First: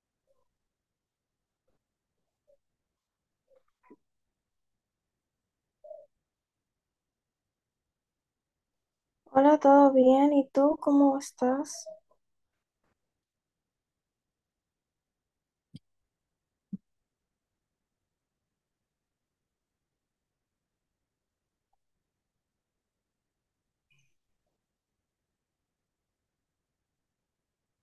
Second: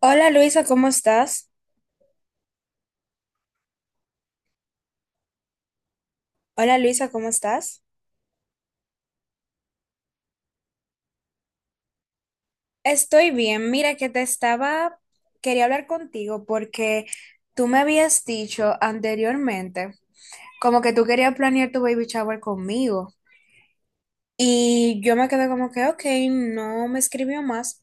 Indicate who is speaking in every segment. Speaker 1: Hola, Luisa, ¿cómo estás? Hola, Luisa, ¿cómo estás?
Speaker 2: Hola, ¿todo bien? ¿Y tú cómo estás?
Speaker 1: Estoy bien. Mira que te estaba, quería hablar contigo porque tú me habías dicho anteriormente como que tú querías planear tu baby shower conmigo y yo me quedé como que, ok, no me escribió más.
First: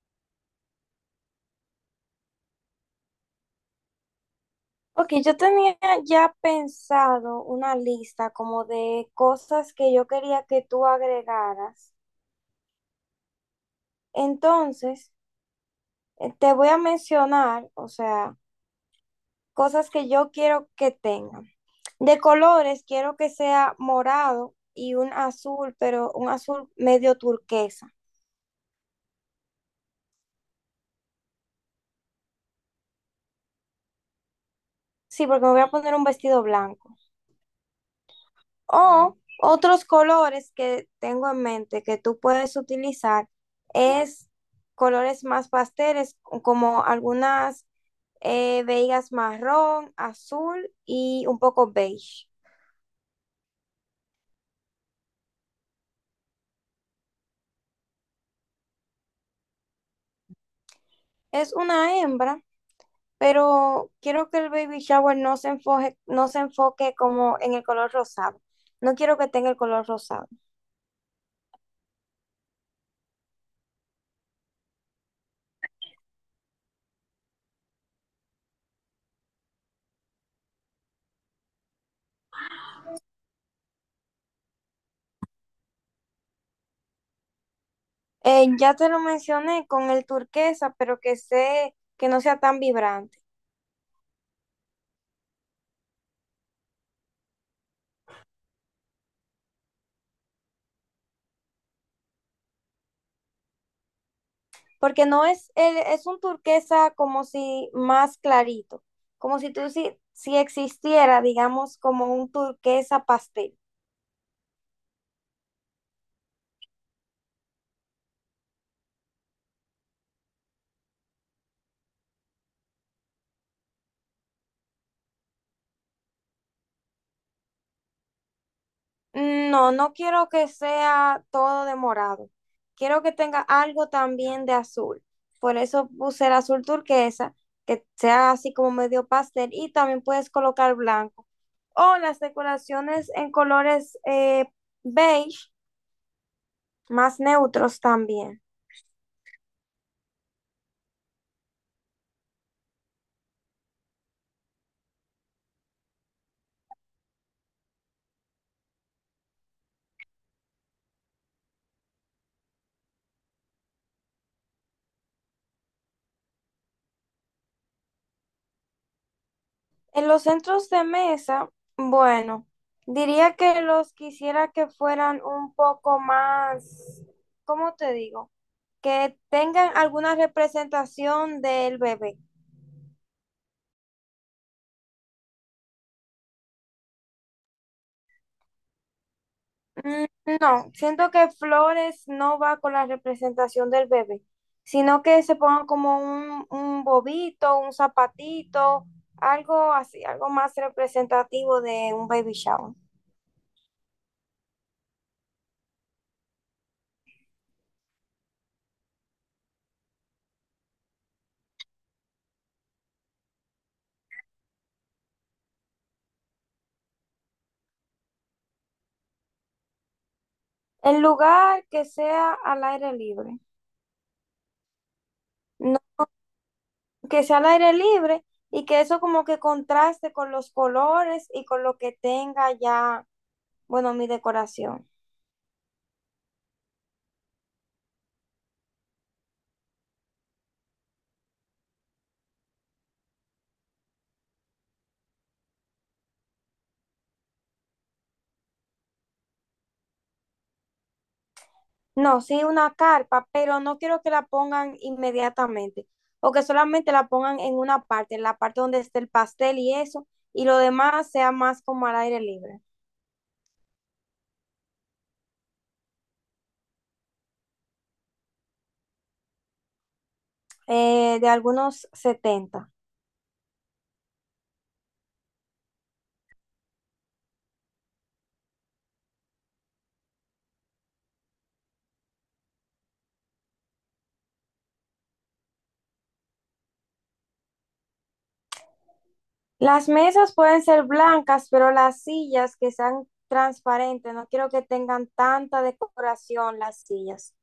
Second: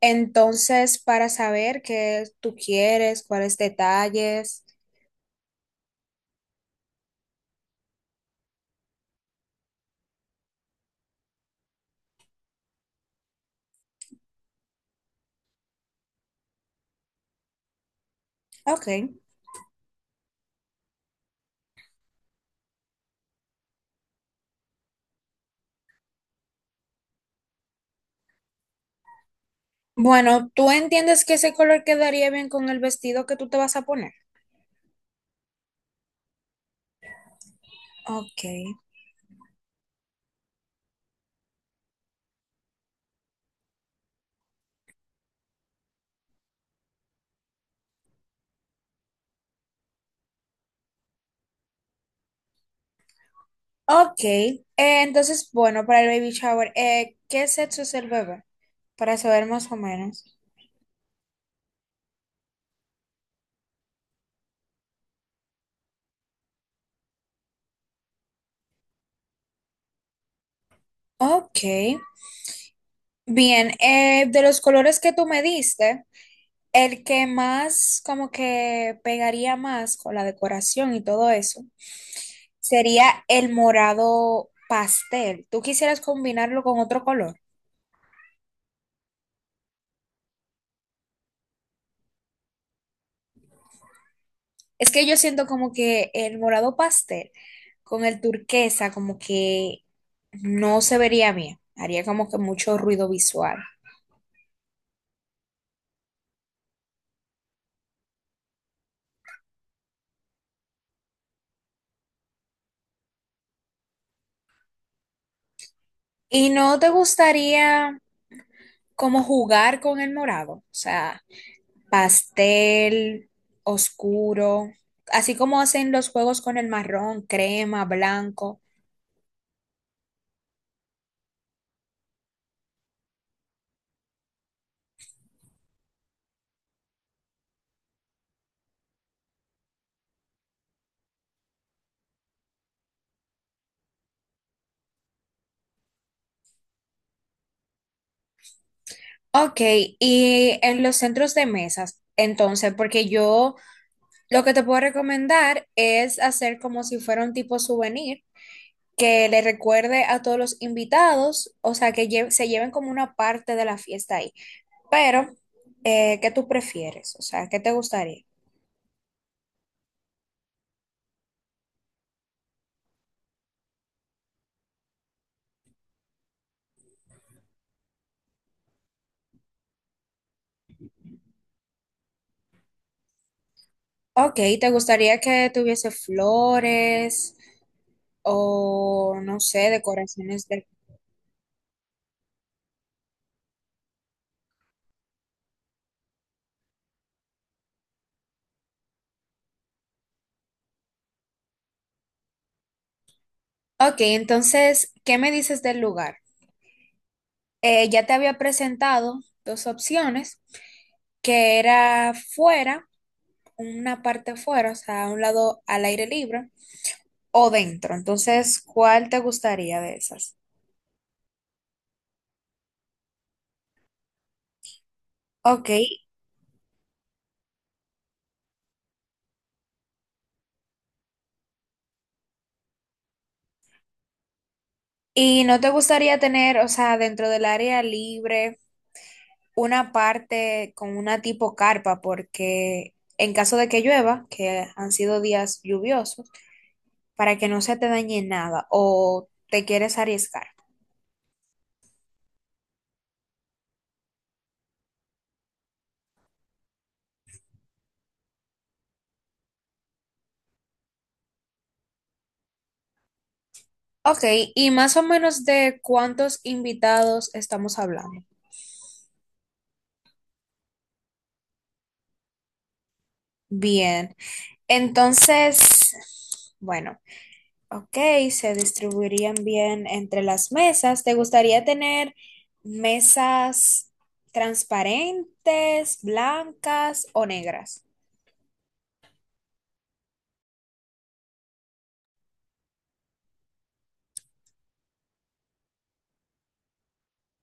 Speaker 1: Entonces, para saber qué tú quieres, cuáles detalles.
Speaker 2: Ok, yo tenía ya pensado una lista como de cosas que yo quería que tú agregaras. Entonces, te voy a mencionar, o sea,
Speaker 1: Ok.
Speaker 2: cosas que yo quiero que tengan. De colores, quiero que sea morado y un azul, pero un azul medio turquesa.
Speaker 1: Bueno, ¿tú entiendes que ese color quedaría bien con el vestido que tú te vas a poner?
Speaker 2: Sí, porque me voy a poner un vestido blanco.
Speaker 1: Ok.
Speaker 2: O otros colores que tengo en mente que tú puedes utilizar es colores más pasteles, como algunas veigas marrón, azul y un poco beige.
Speaker 1: Ok, entonces, bueno, para el baby shower, ¿qué sexo es el bebé? Para saber más o menos.
Speaker 2: Es una hembra, pero quiero que el baby shower no se enfoque como en el color rosado. No quiero que tenga el color rosado.
Speaker 1: Ok, bien, de los colores que tú me diste, el que más como que pegaría más con la decoración y todo eso sería el morado pastel. ¿Tú quisieras combinarlo con otro color?
Speaker 2: Ya te lo mencioné con el turquesa, pero que sé que no sea tan vibrante,
Speaker 1: Es que yo siento como que el morado pastel con el turquesa como que no se vería bien. Haría como que mucho ruido visual.
Speaker 2: porque no es, el- es un turquesa como si más clarito, como si tú si existiera, digamos, como un turquesa pastel.
Speaker 1: ¿Y no te gustaría como jugar con el morado? O sea, pastel, oscuro, así como hacen los juegos con el marrón, crema, blanco.
Speaker 2: No, no quiero que sea todo de morado, quiero que tenga algo también de azul, por eso puse el azul turquesa, que sea así como medio pastel, y también puedes colocar blanco, o las decoraciones en colores beige, más neutros también.
Speaker 1: Ok, y en los centros de mesas, entonces, porque yo lo que te puedo recomendar es hacer como si fuera un tipo souvenir que le recuerde a todos los invitados, o sea, que se lleven como una parte de la fiesta ahí. Pero, ¿qué tú prefieres? O sea, ¿qué te gustaría?
Speaker 2: En los centros de mesa, bueno, diría que los quisiera que fueran un poco más, ¿cómo te digo? Que tengan alguna representación del bebé.
Speaker 1: Ok, ¿te gustaría que tuviese flores o, no sé,
Speaker 2: Mm,
Speaker 1: decoraciones de...
Speaker 2: no, siento que flores no va con la representación del bebé, sino que se pongan como un bobito, un zapatito, algo así, algo más representativo de un baby shower.
Speaker 1: Ok, entonces, ¿qué me dices del lugar? Ya te había presentado dos opciones, que era fuera una parte afuera, o sea, a un lado al aire libre o dentro. Entonces, ¿cuál te gustaría de esas?
Speaker 2: El lugar que sea al aire libre.
Speaker 1: Ok,
Speaker 2: No, que sea al aire libre y que eso como que contraste con los colores y con lo que tenga ya, bueno, mi decoración.
Speaker 1: ¿y no te gustaría tener, o sea, dentro del área libre, una parte con una tipo carpa? Porque en caso de que llueva, que han sido días lluviosos, para que no se te dañe nada o te quieres arriesgar.
Speaker 2: No, sí, una carpa, pero no quiero que la pongan inmediatamente o que solamente la pongan en una parte, en la parte donde esté el pastel y eso, y lo demás sea más como al aire libre.
Speaker 1: Ok, ¿y más o menos de cuántos invitados estamos hablando?
Speaker 2: De algunos 70.
Speaker 1: Bien, entonces, bueno. Ok, se distribuirían bien entre las mesas. ¿Te gustaría tener mesas transparentes, blancas o negras?
Speaker 2: Las mesas pueden ser blancas, pero las sillas que sean transparentes, no quiero que tengan tanta decoración las sillas.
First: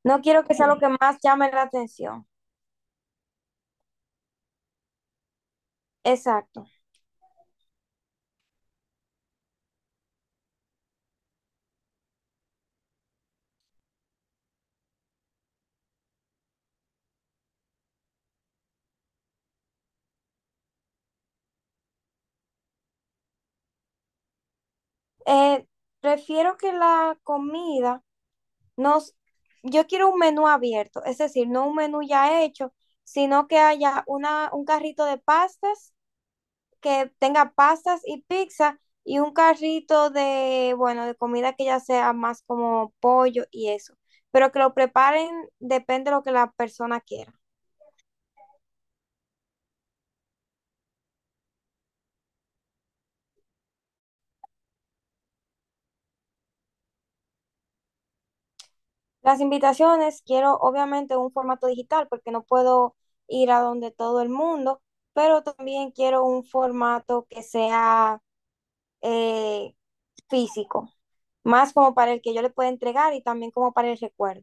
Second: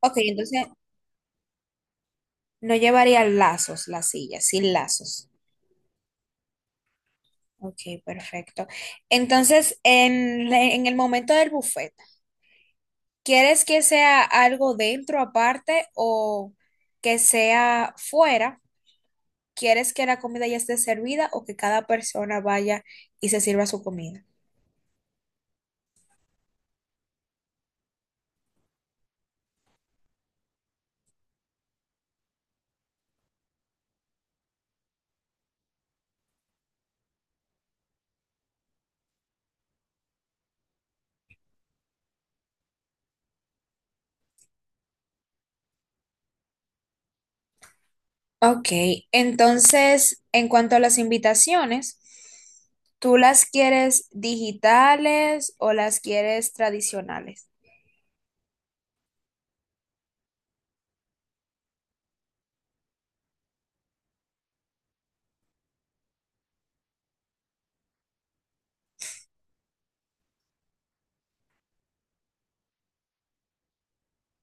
Speaker 1: Ok,
Speaker 2: No quiero que
Speaker 1: entonces
Speaker 2: sea lo que más llame la atención.
Speaker 1: no llevaría lazos las sillas, sin lazos.
Speaker 2: Exacto.
Speaker 1: Ok, perfecto. Entonces, en el momento del buffet, ¿quieres que sea algo dentro aparte o que sea fuera? ¿Quieres que la comida ya esté servida o que cada persona vaya y se sirva su comida?
Speaker 2: Eh, Prefiero que Nos, yo quiero un menú abierto, es decir, no un menú ya hecho, sino que haya un carrito de pastas, que tenga pastas y pizza, y un carrito de, bueno, de comida que ya sea más como pollo y eso. Pero que lo preparen depende de lo que la persona quiera.
Speaker 1: Ok, entonces, en cuanto a las invitaciones, ¿tú las quieres digitales o las quieres tradicionales?
Speaker 2: Las invitaciones quiero obviamente un formato digital porque no puedo ir a donde todo el mundo, pero también quiero un formato que sea eh, físico, más como para el que yo le pueda entregar y también como para el recuerdo.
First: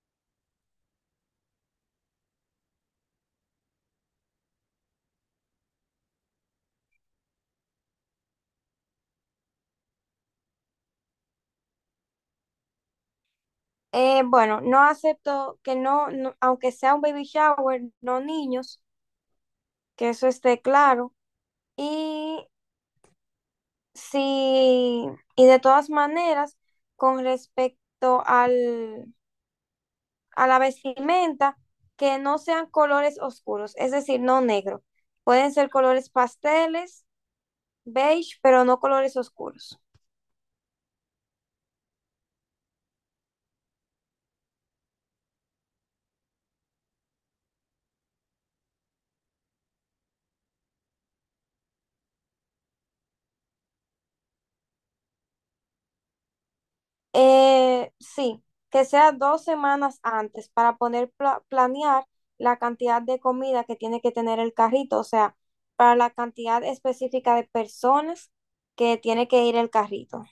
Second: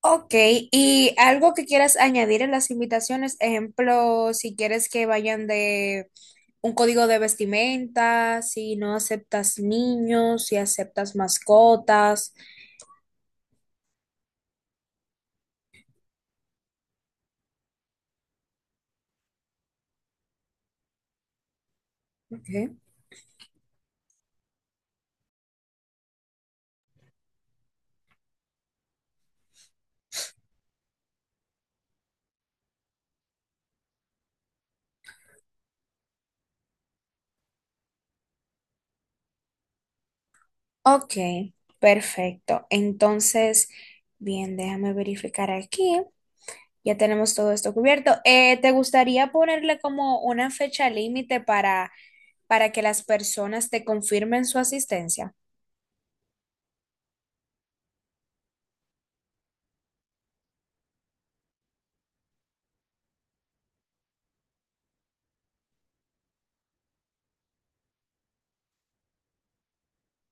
Speaker 1: Ok, y algo que quieras añadir en las invitaciones, ejemplo, si quieres que vayan de un código de vestimenta, si no aceptas niños, si aceptas mascotas.
Speaker 2: Bueno, no acepto que no, no- aunque sea un baby shower, no niños, que eso esté claro. Y
Speaker 1: Ok.
Speaker 2: sí, y de todas maneras, con respecto al a la vestimenta que no sean colores oscuros, es decir, no negro. Pueden ser colores pasteles, beige, pero no colores oscuros.
Speaker 1: Ok, perfecto. Entonces, bien, déjame verificar aquí. Ya tenemos todo esto cubierto. ¿Te gustaría ponerle como una fecha límite para que las personas te confirmen su asistencia?
Speaker 2: Sí, que sea 2 semanas antes para poder planear la cantidad de comida que tiene que tener el carrito, o sea, para la cantidad específica de personas que tiene que ir el carrito.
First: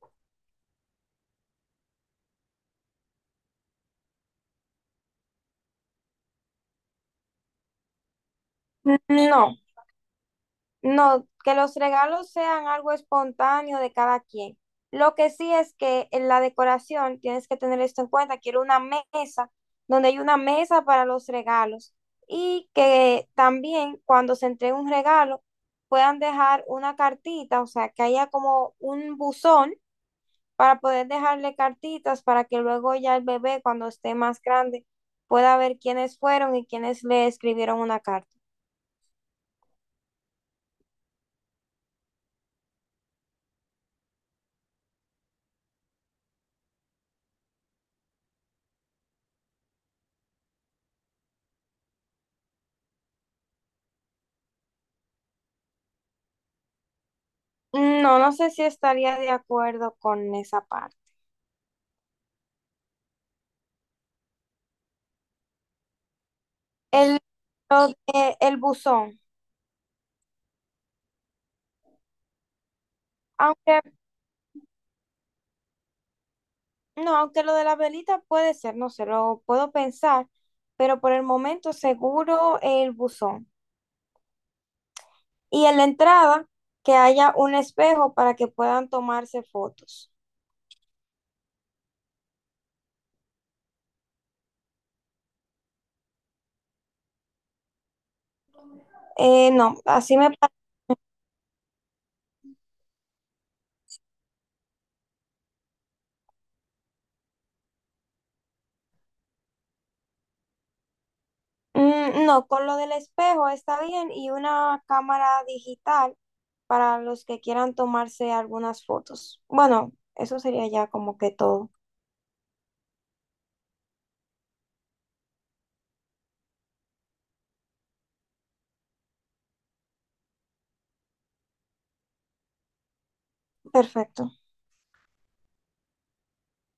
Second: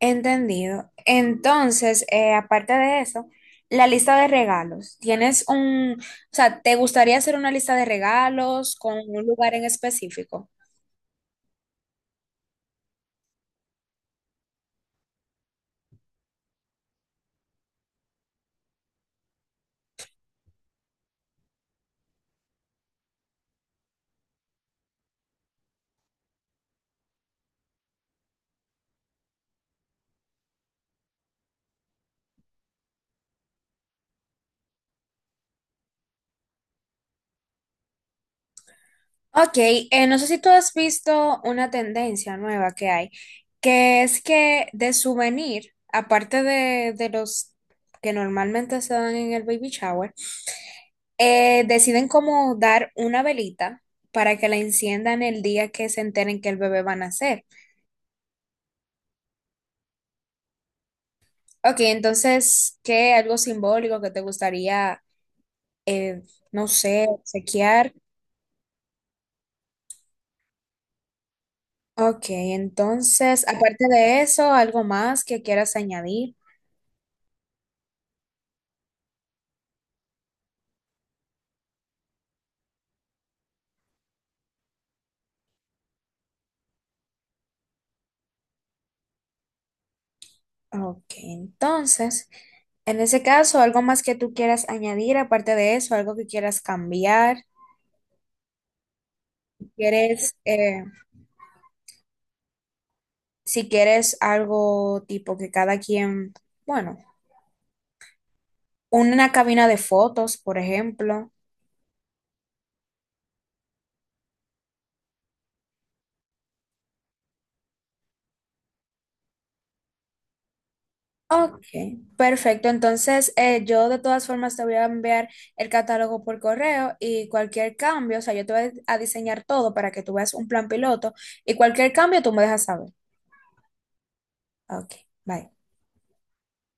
Speaker 1: Entendido. Entonces, aparte de eso, la lista de regalos. ¿Tienes un, o sea, ¿te gustaría hacer una lista de regalos con un lugar
Speaker 2: No,
Speaker 1: en específico?
Speaker 2: no, que los regalos sean algo espontáneo de cada quien. Lo que sí es que en la decoración tienes que tener esto en cuenta. Quiero una mesa donde hay una mesa para los regalos, y que también cuando se entregue un regalo puedan dejar una cartita, o sea, que haya como un buzón para poder dejarle cartitas para que luego ya el bebé, cuando esté más grande, pueda ver quiénes fueron y quiénes le escribieron una carta.
Speaker 1: Ok, no sé si tú has visto una tendencia nueva que hay, que es que de souvenir, aparte de los que normalmente se dan en el baby shower, deciden como dar una velita para que la enciendan el día que se enteren que el bebé va a nacer.
Speaker 2: Mm, no, no sé si estaría de acuerdo con esa parte.
Speaker 1: Ok, entonces, ¿qué algo simbólico que te gustaría, eh, no sé,
Speaker 2: El,
Speaker 1: obsequiar?
Speaker 2: el buzón.
Speaker 1: Ok, entonces,
Speaker 2: Aunque
Speaker 1: aparte de eso, ¿algo más que quieras añadir?
Speaker 2: No, aunque lo de la velita puede ser, no sé, lo puedo pensar, pero por el momento seguro el buzón. Y en la entrada, que haya un espejo para que puedan tomarse fotos.
Speaker 1: Ok, entonces, en ese caso, algo más que tú quieras añadir, aparte de eso, algo que quieras cambiar, si
Speaker 2: No, así me...
Speaker 1: quieres,
Speaker 2: pa-
Speaker 1: si quieres algo tipo que cada quien, bueno, una cabina de fotos, por ejemplo.
Speaker 2: Mm, no, con lo del espejo está bien y una cámara digital para los que quieran tomarse algunas fotos. Bueno, eso sería ya como que
Speaker 1: Ok,
Speaker 2: todo.
Speaker 1: perfecto. Entonces, yo de todas formas te voy a enviar el catálogo por correo y cualquier cambio, o sea, yo te voy a diseñar todo para que tú veas un plan piloto y cualquier cambio tú me dejas saber.
Speaker 2: Perfecto.
Speaker 1: Ok, bye.